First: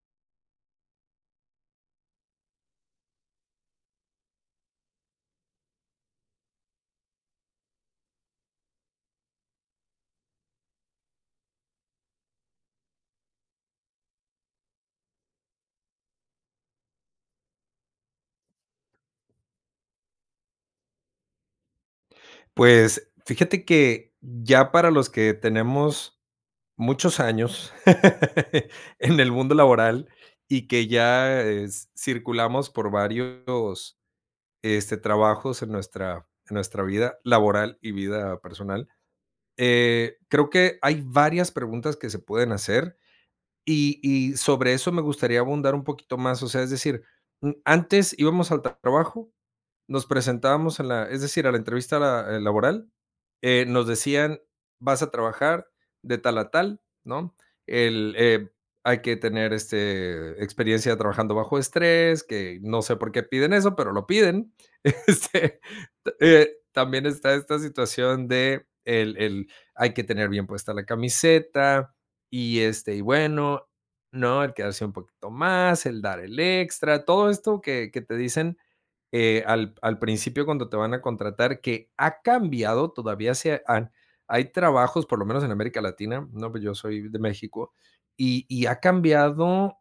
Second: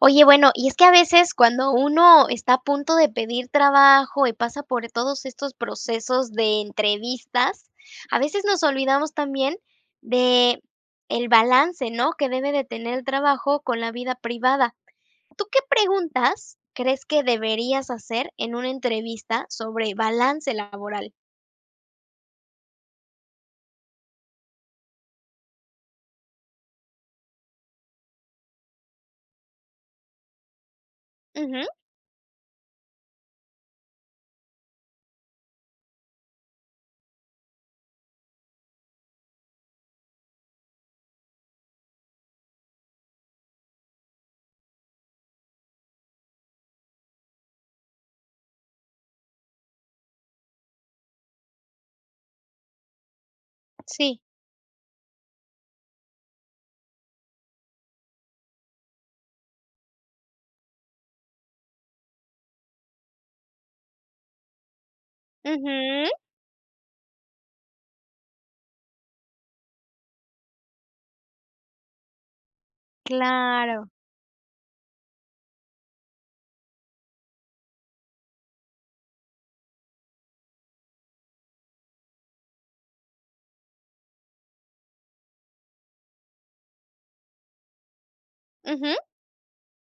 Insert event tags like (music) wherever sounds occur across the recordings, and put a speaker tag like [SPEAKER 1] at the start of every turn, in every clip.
[SPEAKER 1] Oye, bueno, y es que a veces cuando uno está a punto de pedir trabajo y pasa por todos estos procesos de entrevistas, a veces nos olvidamos también de, el balance, ¿no? Que debe de tener el trabajo con la vida privada. ¿Tú qué preguntas crees que deberías hacer en una entrevista sobre balance laboral?
[SPEAKER 2] Pues fíjate que ya para los que tenemos, muchos años (laughs) en el mundo laboral y que ya eh,
[SPEAKER 1] Ujú.
[SPEAKER 2] s circulamos por varios, este, trabajos en nuestra en nuestra vida laboral y vida personal, eh, creo que hay varias preguntas que se pueden hacer y y sobre eso me gustaría abundar un poquito más, o sea, es decir, n antes íbamos al t trabajo, nos presentábamos en la es decir, a la entrevista la eh, laboral, eh, nos
[SPEAKER 1] Sí.
[SPEAKER 2] decían: "Vas a trabajar de tal a tal, ¿no? El eh, hay que tener este, experiencia trabajando bajo estrés". Que, no sé por qué piden eso, pero lo piden este, t
[SPEAKER 1] Ujú.
[SPEAKER 2] eh, también está esta situación de, el el hay que tener bien puesta la camiseta y, este, y bueno,
[SPEAKER 1] Claro.
[SPEAKER 2] ¿no? El quedarse un poquito más, el dar el extra. Todo esto que que te dicen, eh, al p al principio cuando te van a contratar, que ha cambiado, todavía se han hay trabajos, por lo menos en América Latina, ¿no? Pues yo soy de México, y y ha
[SPEAKER 1] Ujú.
[SPEAKER 2] cambiado,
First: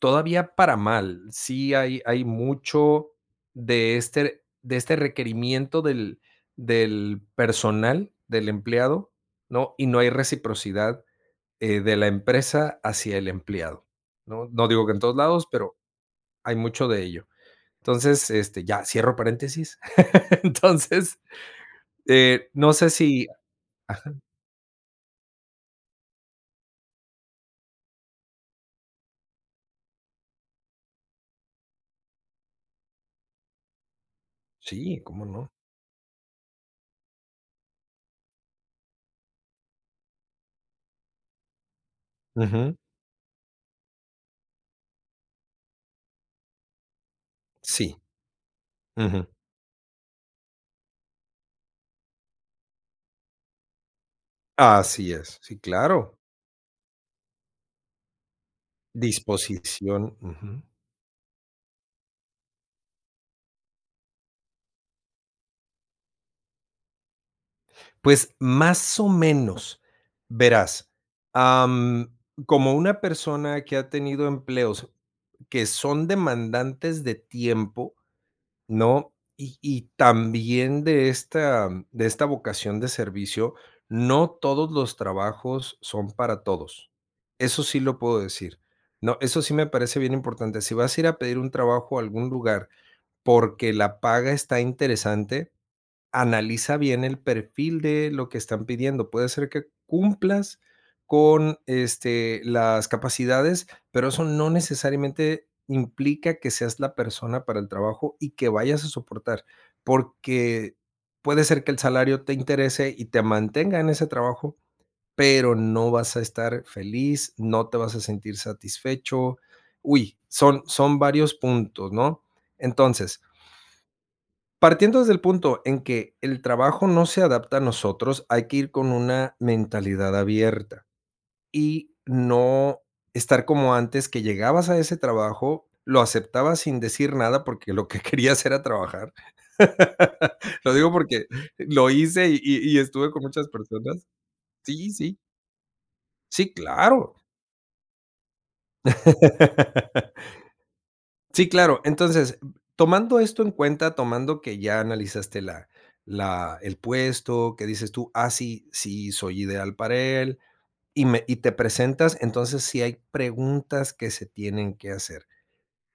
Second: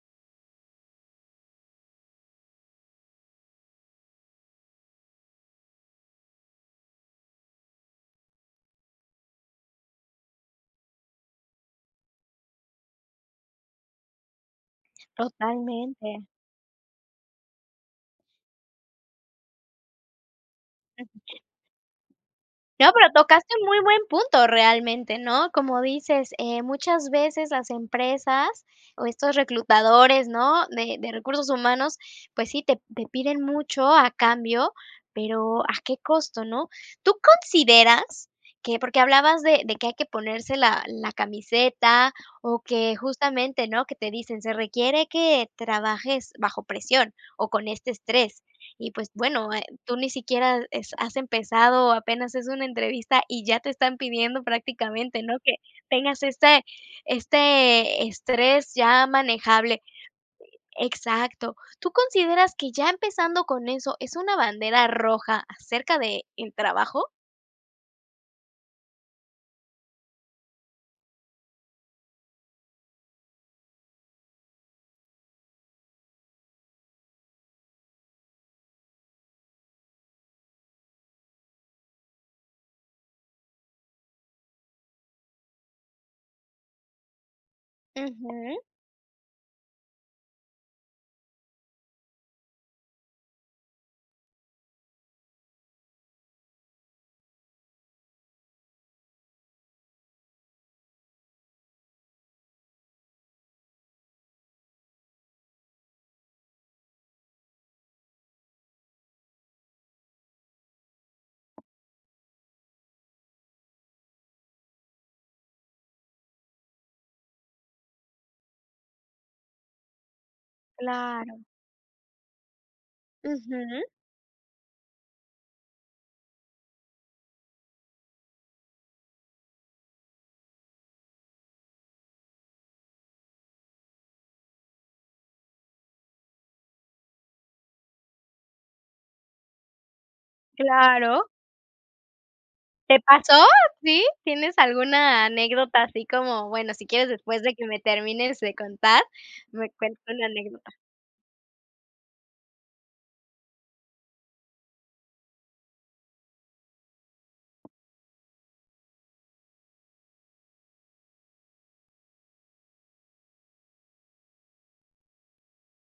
[SPEAKER 2] todavía para mal. Sí hay hay mucho de este de este requerimiento del, del personal del empleado, ¿no? Y no hay reciprocidad, eh, de la empresa hacia el empleado, ¿no? No digo que en todos lados, pero
[SPEAKER 1] Totalmente.
[SPEAKER 2] hay mucho de ello. Entonces, este, ya cierro paréntesis. (laughs) Entonces, eh, no sé
[SPEAKER 1] No, pero
[SPEAKER 2] sí
[SPEAKER 1] tocaste un muy buen
[SPEAKER 2] Ajá.
[SPEAKER 1] punto realmente, ¿no? Como dices, eh, muchas veces las empresas o estos reclutadores, ¿no? De de recursos humanos, pues sí, te te piden mucho a cambio,
[SPEAKER 2] Sí, ¿cómo no?
[SPEAKER 1] pero a qué costo, ¿no? ¿Tú consideras que? Porque hablabas de de que hay que ponerse la la camiseta o
[SPEAKER 2] Ujú.
[SPEAKER 1] que justamente, ¿no? Que te dicen: "Se requiere que trabajes bajo presión o con este
[SPEAKER 2] Sí.
[SPEAKER 1] estrés". Y, pues,
[SPEAKER 2] Ujú.
[SPEAKER 1] bueno, eh, tú ni siquiera es has empezado apenas es una entrevista y ya te están pidiendo
[SPEAKER 2] Así
[SPEAKER 1] prácticamente, ¿no?
[SPEAKER 2] es,
[SPEAKER 1] Que
[SPEAKER 2] sí, claro.
[SPEAKER 1] tengas este, este estrés ya manejable,
[SPEAKER 2] Disposición, ujú.
[SPEAKER 1] exacto. ¿Tú consideras que ya empezando con eso es una bandera roja acerca de, el trabajo?
[SPEAKER 2] Pues más o menos, verás. Am, como una persona que ha tenido empleos, que son demandantes de tiempo, ¿no? Y y también de esta de esta vocación de servicio, no todos los trabajos son para todos. Eso sí lo puedo
[SPEAKER 1] Ujú.
[SPEAKER 2] decir, ¿no? Eso sí me parece bien importante. Si vas a ir a pedir un trabajo a algún lugar porque la paga está interesante, analiza bien el perfil de lo que están pidiendo. Puede ser que cumplas con, este, las capacidades, pero eso no necesariamente implica que seas la persona para el trabajo y que vayas a soportar, porque puede ser que el salario te interese y te mantenga en ese trabajo, pero no vas a estar feliz, no te vas a sentir satisfecho. Uy, son son varios
[SPEAKER 1] Claro.
[SPEAKER 2] puntos, ¿no? Entonces
[SPEAKER 1] Ujú.
[SPEAKER 2] partiendo desde el punto en que el trabajo no se adapta a nosotros, hay que ir con una mentalidad abierta. Y no estar como antes que llegabas a ese trabajo, lo aceptabas sin decir nada porque lo que querías era trabajar. (laughs) Lo digo
[SPEAKER 1] Claro.
[SPEAKER 2] porque lo hice y y
[SPEAKER 1] ¿Te
[SPEAKER 2] estuve con
[SPEAKER 1] pasó?
[SPEAKER 2] muchas
[SPEAKER 1] ¿Sí?
[SPEAKER 2] personas.
[SPEAKER 1] ¿Tienes
[SPEAKER 2] Sí, sí
[SPEAKER 1] alguna anécdota así como?
[SPEAKER 2] sí,
[SPEAKER 1] Bueno, si quieres
[SPEAKER 2] claro.
[SPEAKER 1] después de que me termines de contar, me cuenta
[SPEAKER 2] (laughs)
[SPEAKER 1] la anécdota.
[SPEAKER 2] Sí, claro. Entonces, tomando esto en cuenta. Tomando que ya analizaste la la el puesto, que dices tú: "Ah, sí. Sí soy ideal para él", y me y te presentas, entonces, sí hay preguntas que se tienen que hacer.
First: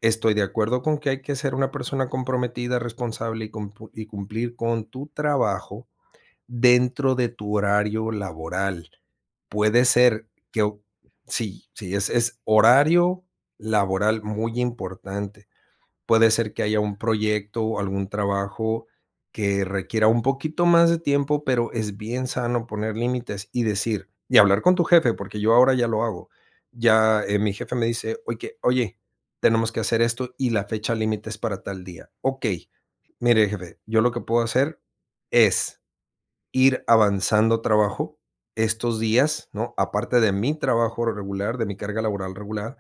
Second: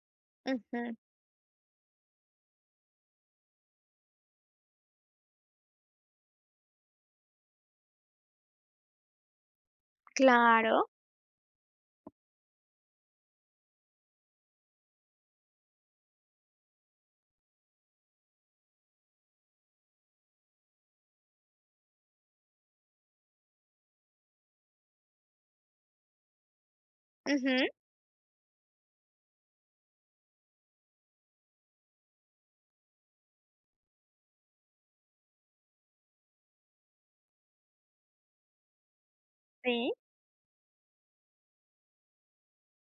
[SPEAKER 2] Estoy de acuerdo
[SPEAKER 1] Ujú.
[SPEAKER 2] con que hay que ser una persona comprometida, responsable y cump y cumplir con tu trabajo dentro de tu horario laboral. Puede ser que o
[SPEAKER 1] Claro.
[SPEAKER 2] sí. Sí sí, es horario laboral muy importante. Puede ser que haya un proyecto o algún trabajo que requiera un poquito más de tiempo, pero es bien sano poner límites y decir, y hablar con tu jefe, porque yo ahora ya lo hago, ya, eh, mi
[SPEAKER 1] Ujú.
[SPEAKER 2] jefe me dice: "Oye oye, tenemos que hacer esto y la fecha límite es para tal día", "Okey, mire jefe, yo lo que puedo hacer es, ir avanzando trabajo estos días, ¿no?
[SPEAKER 1] Sí.
[SPEAKER 2] Aparte de mi trabajo regular, de mi carga laboral regular,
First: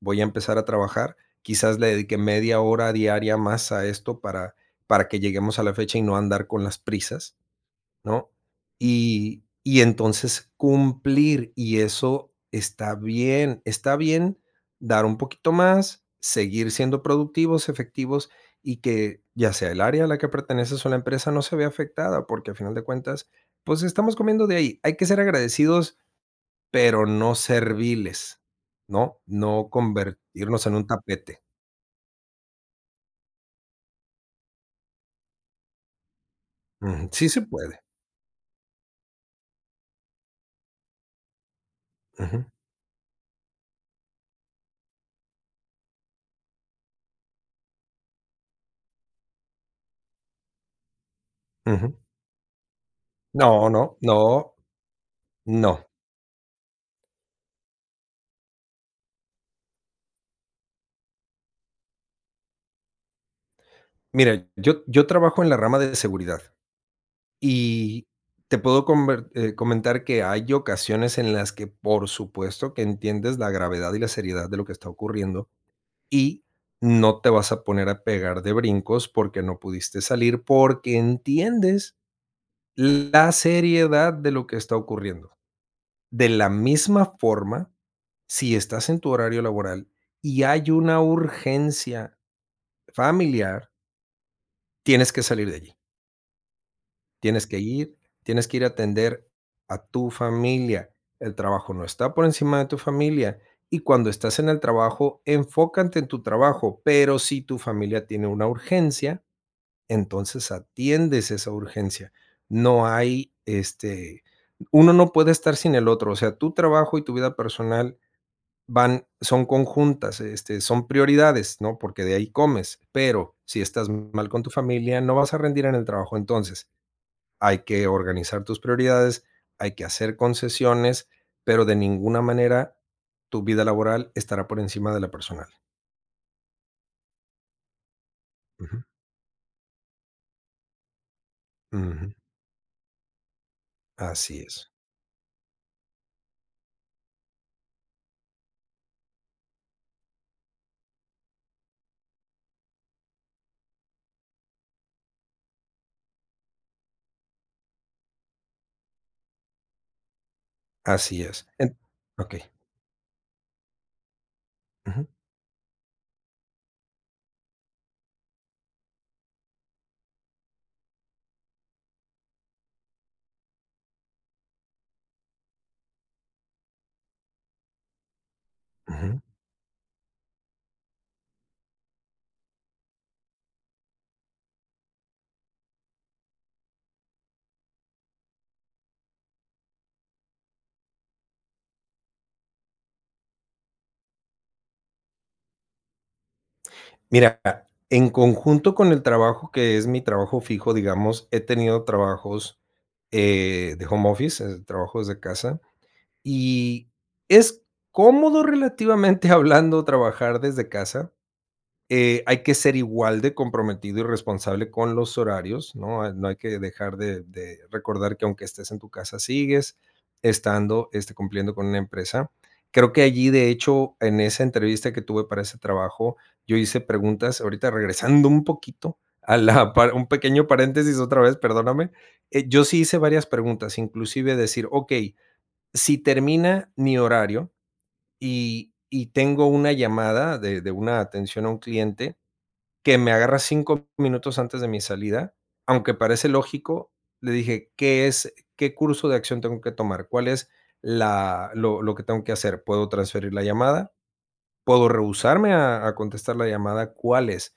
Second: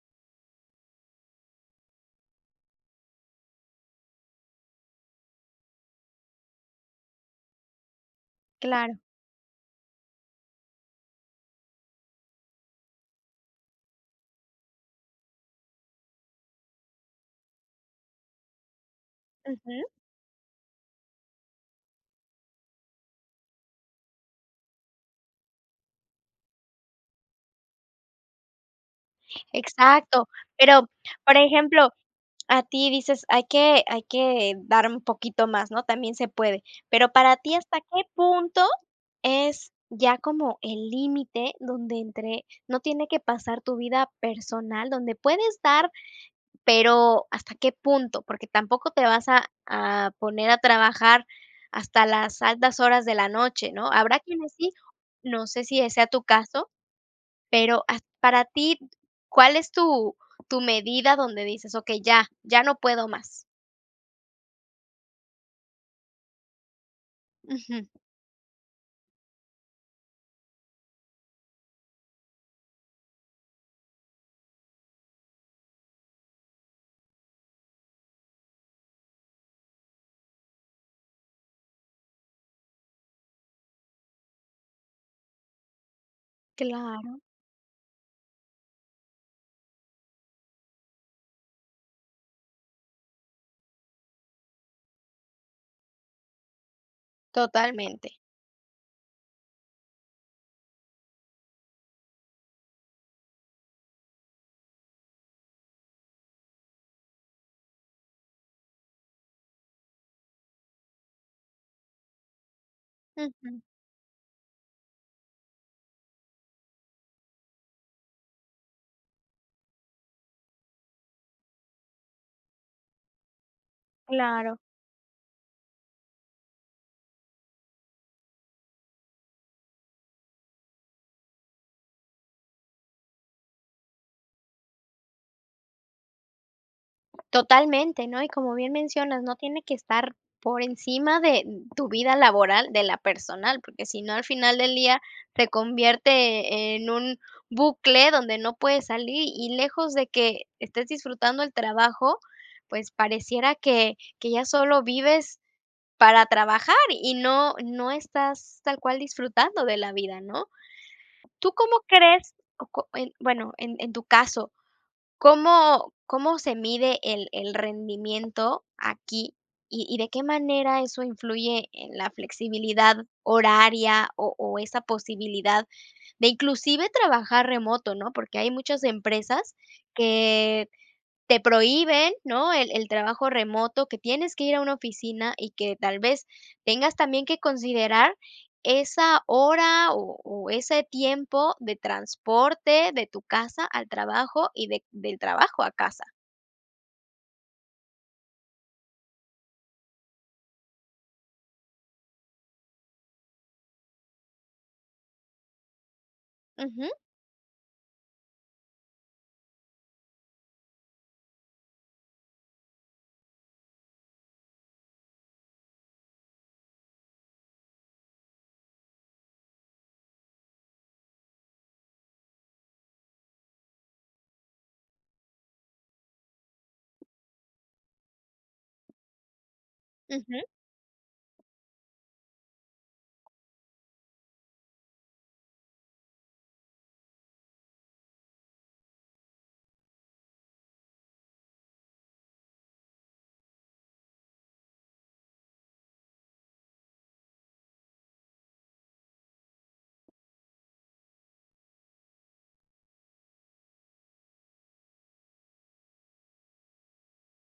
[SPEAKER 2] voy a empezar a trabajar, quizás le dedique media hora diaria más a esto para para que lleguemos a la fecha y no andar con las prisas, ¿no?
[SPEAKER 1] Claro.
[SPEAKER 2] Y y entonces cumplir", y eso está bien, está bien dar un poquito más, seguir siendo productivos, efectivos y que ya sea el
[SPEAKER 1] Ujú.
[SPEAKER 2] área a la que perteneces o la empresa no se vea afectada, porque a final de cuentas, pues estamos comiendo de ahí. Hay que ser agradecidos, pero no serviles, ¿no? No
[SPEAKER 1] Exacto.
[SPEAKER 2] convertirnos en un
[SPEAKER 1] Pero, por
[SPEAKER 2] tapete.
[SPEAKER 1] ejemplo, a ti dices: "Hay que hay que dar un poquito más", ¿no? También se puede.
[SPEAKER 2] Ujú,
[SPEAKER 1] Pero
[SPEAKER 2] sí
[SPEAKER 1] para
[SPEAKER 2] se
[SPEAKER 1] ti,
[SPEAKER 2] puede.
[SPEAKER 1] ¿hasta qué punto es ya como el límite donde entre,
[SPEAKER 2] Ujú.
[SPEAKER 1] no tiene que pasar tu vida personal, donde puedes dar, pero hasta qué punto? Porque tampoco te vas a a poner a trabajar
[SPEAKER 2] Ujú.
[SPEAKER 1] hasta las altas horas de la
[SPEAKER 2] No,
[SPEAKER 1] noche, ¿no?
[SPEAKER 2] no, no,
[SPEAKER 1] Habrá quienes sí, no sé
[SPEAKER 2] no.
[SPEAKER 1] si, eh, sea tu caso, pero at para ti. ¿Cuál es tu tu medida donde dices: "Okey, ya. Ya no puedo más?"
[SPEAKER 2] Mira, yo yo trabajo en la rama d de seguridad.
[SPEAKER 1] Ujú.
[SPEAKER 2] Y te puedo comber, eh, comentar que hay ocasiones en las que, por supuesto, que entiendes la gravedad y la seriedad de lo que está ocurriendo y no te vas a poner a pegar de brincos porque no pudiste salir porque entiendes la seriedad de lo que está ocurriendo. De la misma
[SPEAKER 1] Claro.
[SPEAKER 2] forma, si estás en tu horario laboral y hay una urgencia familiar tienes que salir de allí. Tienes que ir.
[SPEAKER 1] Totalmente.
[SPEAKER 2] Tienes que ir a atender a tu familia. El trabajo no está por encima de tu familia. Y cuando estás en el trabajo, enfócate en tu trabajo, pero si tu familia tiene una urgencia, entonces atiendes esa urgencia. No hay,
[SPEAKER 1] Ujú.
[SPEAKER 2] este, uno no puede estar sin el otro, o sea, tu trabajo y tu vida personal van son conjuntas, este, son prioridades, ¿no? Porque de ahí comes, pero si estás mal con tu
[SPEAKER 1] Claro.
[SPEAKER 2] familia, no vas a rendir en el trabajo. Entonces, hay que organizar tus prioridades, hay que hacer concesiones, pero de ninguna manera tu vida laboral estará por encima de la personal.
[SPEAKER 1] Totalmente, ¿no? Y como bien
[SPEAKER 2] Ujú.
[SPEAKER 1] mencionas, no tiene que estar por encima de tu vida
[SPEAKER 2] Ujú.
[SPEAKER 1] laboral, de la personal, porque si no al
[SPEAKER 2] Así
[SPEAKER 1] final
[SPEAKER 2] es.
[SPEAKER 1] del día, te convierte en un bucle donde no puedes salir, y lejos de que estés disfrutando el trabajo, pues, pareciera que que ya sólo vives para trabajar, y no no estás tal cual disfrutando de la vida, ¿no?
[SPEAKER 2] Así es.
[SPEAKER 1] ¿Tú
[SPEAKER 2] En
[SPEAKER 1] cómo crees?
[SPEAKER 2] okey.
[SPEAKER 1] O có eh, bueno, en en tu caso,
[SPEAKER 2] Ujú.
[SPEAKER 1] ¿cómo cómo se mide el el rendimiento aquí, y y de qué manera eso influye en la flexibilidad horaria, o o esa posibilidad de inclusive, trabajar remoto, no? Porque hay muchas
[SPEAKER 2] Ujú.
[SPEAKER 1] empresas que te prohíben, ¿no? El el trabajo remoto, que tienes que ir a una oficina y que tal vez tengas también que considerar esa hora o o ese tiempo de transporte de tu casa al trabajo y de del trabajo a casa.
[SPEAKER 2] Mira, ah, en conjunto con el trabajo, que es mi trabajo fijo, digamos, he tenido trabajos, eh, de home office, es, trabajo desde casa,
[SPEAKER 1] Ujú.
[SPEAKER 2] y es cómodo relativamente hablando trabajar desde casa. Eh, hay que ser igual de comprometido y responsable con los horarios, ¿no? No hay que dejar de de recordar que aunque estés en tu casa sigues estando, este, cumpliendo con una empresa. Creo que allí, de hecho, en esa entrevista que tuve para ese trabajo yo hice preguntas, ahorita regresando un poquito a la un pequeño
[SPEAKER 1] Ujú.
[SPEAKER 2] paréntesis otra vez, perdóname. Eh, yo sí hice varias preguntas, inclusive decir: "Okey, si termina mi horario y y tengo una llamada de de una atención a un cliente que me agarra 5 minutos antes de mi salida". Aunque parece lógico, le dije: "¿Qué es? ¿Qué curso de acción tengo que tomar? ¿Cuál es la lo lo que tengo que hacer? ¿Puedo transferir la llamada? ¿Puedo rehusarme a a contestar la llamada? ¿Cuál es?".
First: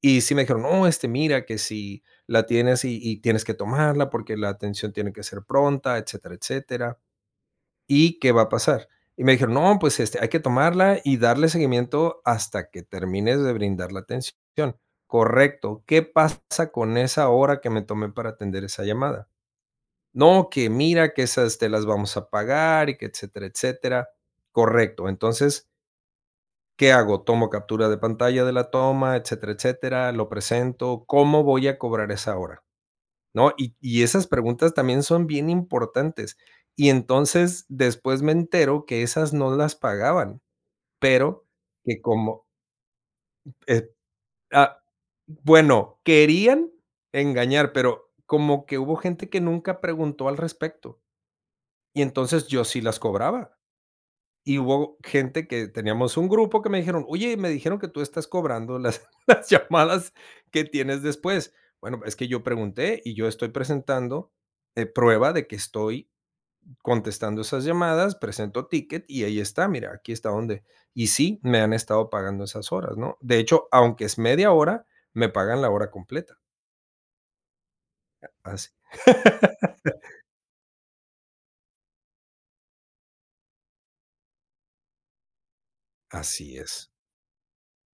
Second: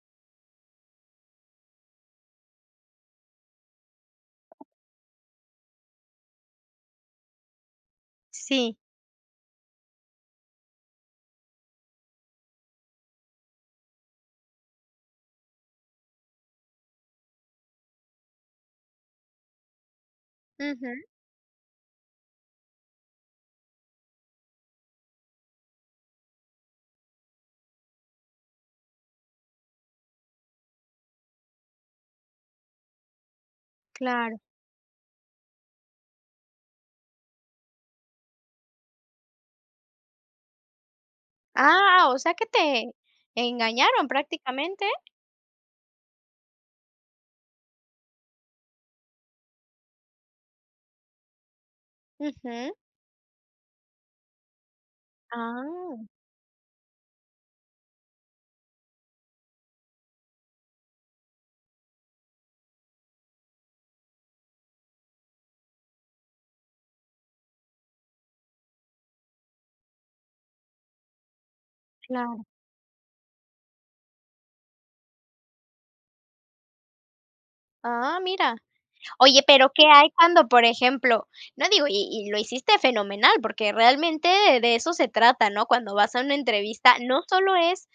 [SPEAKER 2] Y sí me dijeron: No, este, mira que si la tienes y y tienes que tomarla porque la atención tiene que ser pronta." Etcétera, etcétera. "¿Y qué va a
[SPEAKER 1] Si.
[SPEAKER 2] pasar?". Y me dijeron: "No, pues este, hay que tomarla y darle seguimiento hasta que termines de brindar la atención. 'Correcto. ¿Qué pasa con esa hora que me tomé para atender esa llamada?' No, que
[SPEAKER 1] Ujú.
[SPEAKER 2] mira que esas te las vamos a pagar". Y que etcétera, etcétera. Correcto, entonces "¿qué hago? ¿Tomo captura de pantalla de la toma, etcétera, etcétera? ¿Lo presento? ¿Cómo voy a cobrar esa hora, no?". Y y esas
[SPEAKER 1] Claro.
[SPEAKER 2] preguntas también son bien importantes. Y entonces después me entero que, esas no las pagaban, pero que
[SPEAKER 1] Ah, o sea que
[SPEAKER 2] como
[SPEAKER 1] te,
[SPEAKER 2] y ep
[SPEAKER 1] engañaron
[SPEAKER 2] ah
[SPEAKER 1] prácticamente.
[SPEAKER 2] bueno, querían engañar, pero, como que hubo gente que nunca preguntó al respecto. Y entonces yo
[SPEAKER 1] Ujú.
[SPEAKER 2] sí las cobraba. Y hubo gente que,
[SPEAKER 1] Ah.
[SPEAKER 2] teníamos un grupo que me dijeron: "Oye, me dijeron que tú estás cobrando las, las llamadas que tienes después". "Bueno, es que yo pregunté y yo estoy presentando, eh prueba de que estoy contestando esas llamadas, presento ticket y ahí está, mira, aquí está donde y sí me han estado pagando
[SPEAKER 1] Claro.
[SPEAKER 2] esas horas, ¿no? De hecho, aunque es media hora, me pagan la hora completa".
[SPEAKER 1] Ah,
[SPEAKER 2] A
[SPEAKER 1] mira.
[SPEAKER 2] as
[SPEAKER 1] Oye,
[SPEAKER 2] (laughs)
[SPEAKER 1] pero, ¿qué hay cuando, por ejemplo? No digo, y y lo hiciste fenomenal, porque realmente de de eso se trata, ¿no? Cuando vas a una
[SPEAKER 2] Así es.
[SPEAKER 1] entrevista, no sólo es:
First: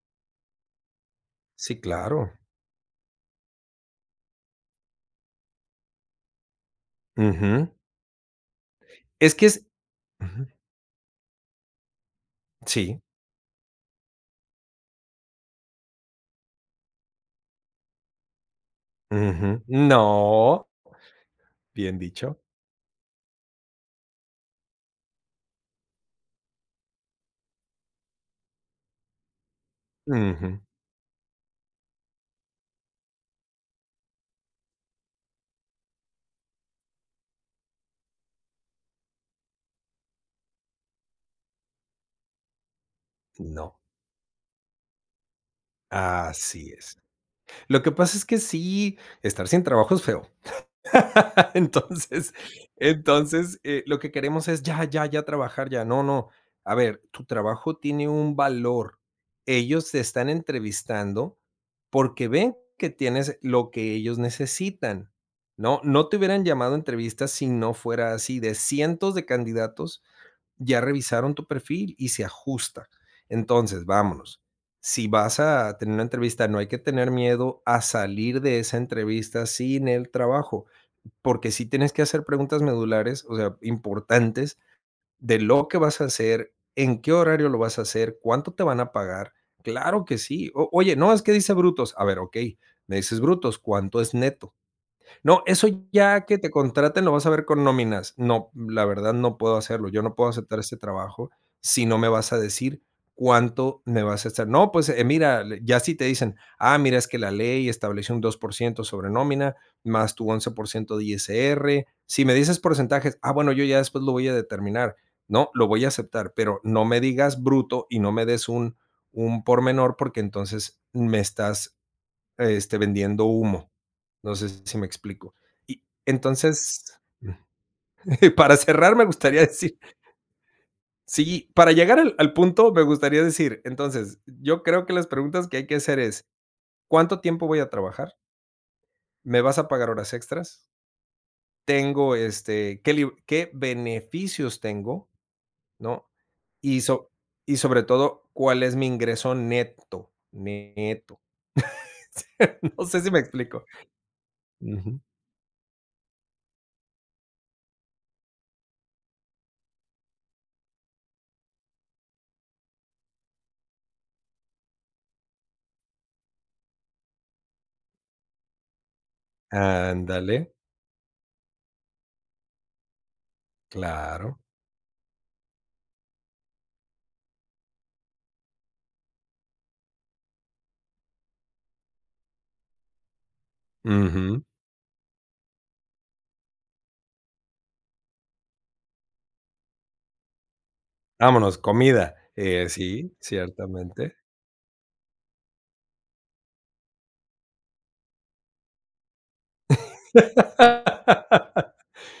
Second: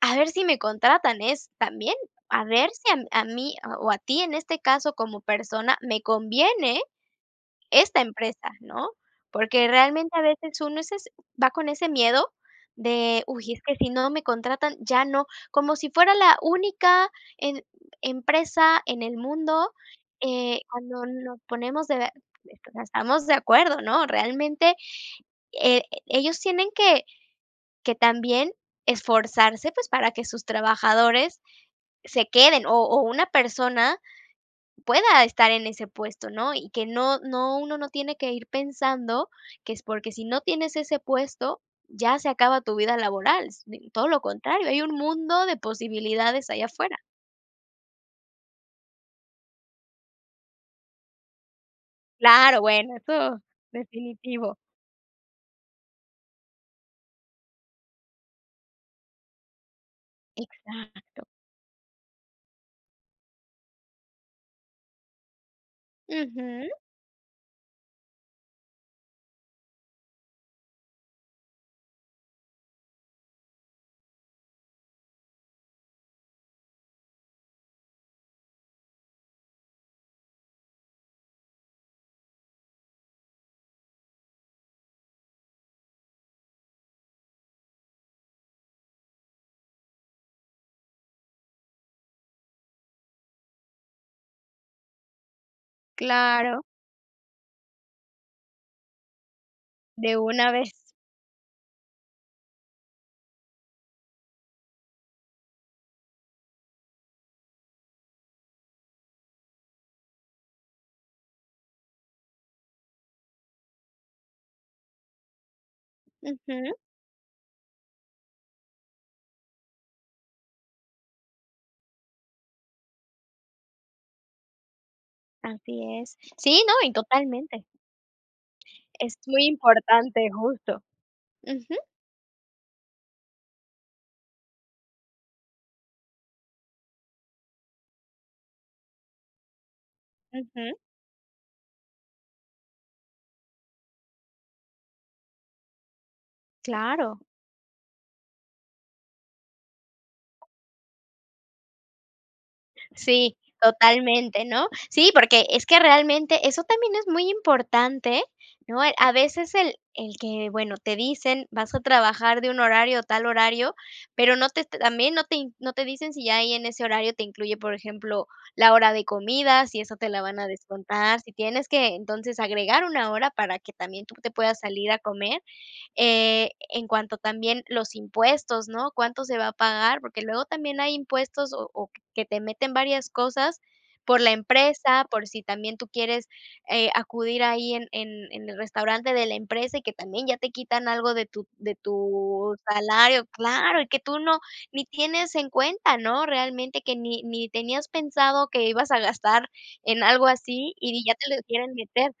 [SPEAKER 1] "A ver si me contratan", es
[SPEAKER 2] Sí,
[SPEAKER 1] también,
[SPEAKER 2] claro.
[SPEAKER 1] a ver si a a mí, o a ti, en este caso como persona me conviene
[SPEAKER 2] Ujú.
[SPEAKER 1] esta empresa, ¿no?
[SPEAKER 2] Es que es
[SPEAKER 1] Porque realmente a
[SPEAKER 2] ujú.
[SPEAKER 1] veces uno es es va con ese miedo
[SPEAKER 2] Sí.
[SPEAKER 1] de: "Uy es que si no me contratan, ya no", como si fuera la única, em empresa en el
[SPEAKER 2] Ujú,
[SPEAKER 1] mundo, eh,
[SPEAKER 2] no.
[SPEAKER 1] cuando nos ponemos de,
[SPEAKER 2] Bien dicho.
[SPEAKER 1] (unintelligible) O sea, estamos de acuerdo, ¿no? Realmente, eh, ellos tienen que, que también esforzarse, pues, para que sus
[SPEAKER 2] Ujú.
[SPEAKER 1] trabajadores se queden, o o una persona, pueda estar en ese puesto, ¿no? Y que no no uno no tiene que ir pensando que es porque si no tienes ese puesto, ya se acaba tu vida laboral,
[SPEAKER 2] No.
[SPEAKER 1] si todo lo contrario, hay un mundo de posibilidades ahí
[SPEAKER 2] Así es.
[SPEAKER 1] afuera.
[SPEAKER 2] Lo que pasa es que sí, estar sin trabajo es feo. (laughs) Entonces,
[SPEAKER 1] Claro, bueno. Eso
[SPEAKER 2] entonces, eh lo que queremos
[SPEAKER 1] definitivo.
[SPEAKER 2] es: "Ya, ya, ya trabajar ya". No, no, a ver, tu trabajo tiene un valor. Ellos te están
[SPEAKER 1] Exacto.
[SPEAKER 2] entrevistando, porque ven que tienes lo que ellos necesitan, ¿no? No te hubieran
[SPEAKER 1] Ujú.
[SPEAKER 2] llamado a entrevista si no fuera así de cientos de candidatos, ya revisaron tu perfil y se ajusta. Entonces, vámonos, si vas a tener una entrevista, no hay que tener miedo a salir de esa entrevista sin el trabajo. Porque sí tienes que hacer preguntas medulares, o sea, importantes de lo que vas a hacer, en qué horario lo vas a hacer, cuánto te van a pagar. Claro que sí. O oye: "No, es que dice brutos". A ver: "Okey, me dices brutos, ¿cuánto es neto?" "No, eso ya que te
[SPEAKER 1] Claro.
[SPEAKER 2] contraten lo vas a ver con nóminas", "No, la verdad no puedo hacerlo. Yo no
[SPEAKER 1] De
[SPEAKER 2] puedo
[SPEAKER 1] una
[SPEAKER 2] aceptar
[SPEAKER 1] vez.
[SPEAKER 2] este trabajo si no me vas a decir cuánto me vas a estar", "No, pues, eh, mira el", ya si te dicen: "Ah, mira, es que la ley establece un 2% sobre nómina más tu 11% de ISR", "Si me dices porcentajes, ah, bueno, yo ya después lo voy a determinar", ¿no?, "Lo voy a aceptar, pero
[SPEAKER 1] Ujú.
[SPEAKER 2] no me digas bruto y no me des un un por menor, porque entonces, me estás, este, vendiendo humo". Entonces, no sé si me explico.
[SPEAKER 1] Así
[SPEAKER 2] Y
[SPEAKER 1] es. Sí, no, y
[SPEAKER 2] entonces mm,
[SPEAKER 1] totalmente.
[SPEAKER 2] para cerrar me
[SPEAKER 1] Es
[SPEAKER 2] gustaría
[SPEAKER 1] muy
[SPEAKER 2] decir
[SPEAKER 1] importante, justo.
[SPEAKER 2] sí, para
[SPEAKER 1] Ujú.
[SPEAKER 2] llegar al al punto me gustaría decir, entonces, yo creo que las preguntas que hay que hacer es, ¿cuánto tiempo voy a trabajar? ¿Me vas a pagar horas extras?
[SPEAKER 1] Ujú.
[SPEAKER 2] ¿Tengo, este qué lib qué beneficios tengo?, ¿no? Y so
[SPEAKER 1] Claro.
[SPEAKER 2] y sobre todo, ¿cuál es mi ingreso neto? Neto. (laughs) Sí, no sé si me
[SPEAKER 1] Sí,
[SPEAKER 2] explico.
[SPEAKER 1] totalmente, ¿no?
[SPEAKER 2] Ujú.
[SPEAKER 1] Sí, porque es que realmente eso también es muy importante, ¿eh? ¿No? A veces el el que, bueno, te dicen: "Vas a trabajar de un horario, tal horario", pero no te también no te no te dicen si ya ahí en ese horario te incluye, por ejemplo, la hora de comida. Si eso te la van a
[SPEAKER 2] Ándale.
[SPEAKER 1] descontar. Si tienes que, entonces, agregar una hora para que también tú te
[SPEAKER 2] Claro.
[SPEAKER 1] puedas salir a comer. Eh, en cuanto también los impuestos, ¿no? ¿Cuánto se va a pagar? Porque luego también hay impuestos, o o que te meten varias cosas por la
[SPEAKER 2] Ujú.
[SPEAKER 1] empresa, por si también tú quieres, eh, acudir ahí en en en el restaurante de la empresa, y que también ya te quitan algo de tu
[SPEAKER 2] Vámonos,
[SPEAKER 1] de
[SPEAKER 2] comida.
[SPEAKER 1] tu
[SPEAKER 2] Eh, sí,
[SPEAKER 1] salario claro, y que
[SPEAKER 2] ciertamente.
[SPEAKER 1] tú no ni tienes en cuenta, ¿no? Realmente que ni ni tenías pensado que ibas a gastar en algo así, y di ya te lo
[SPEAKER 2] (laughs)
[SPEAKER 1] quieren meter.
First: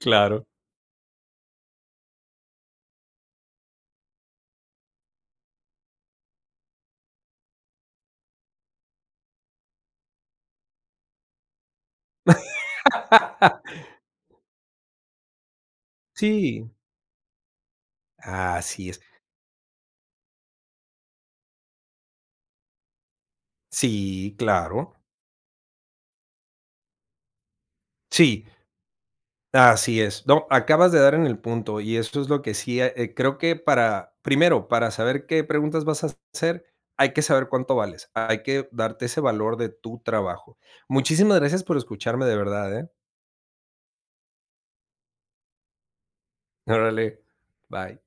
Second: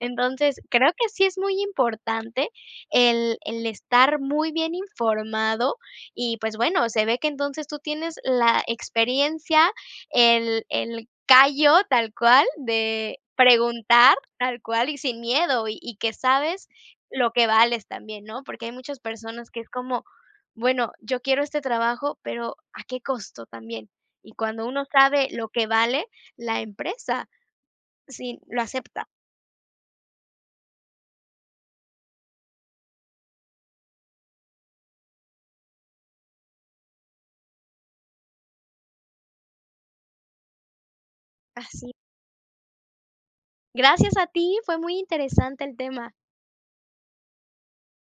[SPEAKER 2] Claro.
[SPEAKER 1] creo que sí es muy importante el el estar muy bien informado. Y, pues, bueno, se ve que entonces, tú tienes la experiencia, el el callo, tal cual, de
[SPEAKER 2] (laughs)
[SPEAKER 1] preguntar tal cual y sin miedo, y y que sabes
[SPEAKER 2] Sí.
[SPEAKER 1] lo que vales también, ¿no? Porque hay
[SPEAKER 2] Así
[SPEAKER 1] muchas
[SPEAKER 2] es.
[SPEAKER 1] personas que es como: "Bueno, yo quiero este trabajo", pero ¿a qué costo también? Y
[SPEAKER 2] Sí,
[SPEAKER 1] cuando uno
[SPEAKER 2] claro.
[SPEAKER 1] sabe lo que vale, la empresa sí
[SPEAKER 2] Sí.
[SPEAKER 1] lo acepta.
[SPEAKER 2] Así es. No, acabas de dar en el punto. Y esto es lo que sí eh, creo que para primero, para saber qué preguntas vas a hacer, hay que saber cuánto vales. Hay que darte ese valor de tu trabajo. Muchísimas gracias por
[SPEAKER 1] Así.
[SPEAKER 2] escucharme de verdad, ¿eh?
[SPEAKER 1] Gracias a ti, fue muy interesante el tema.
[SPEAKER 2] Órale, bye.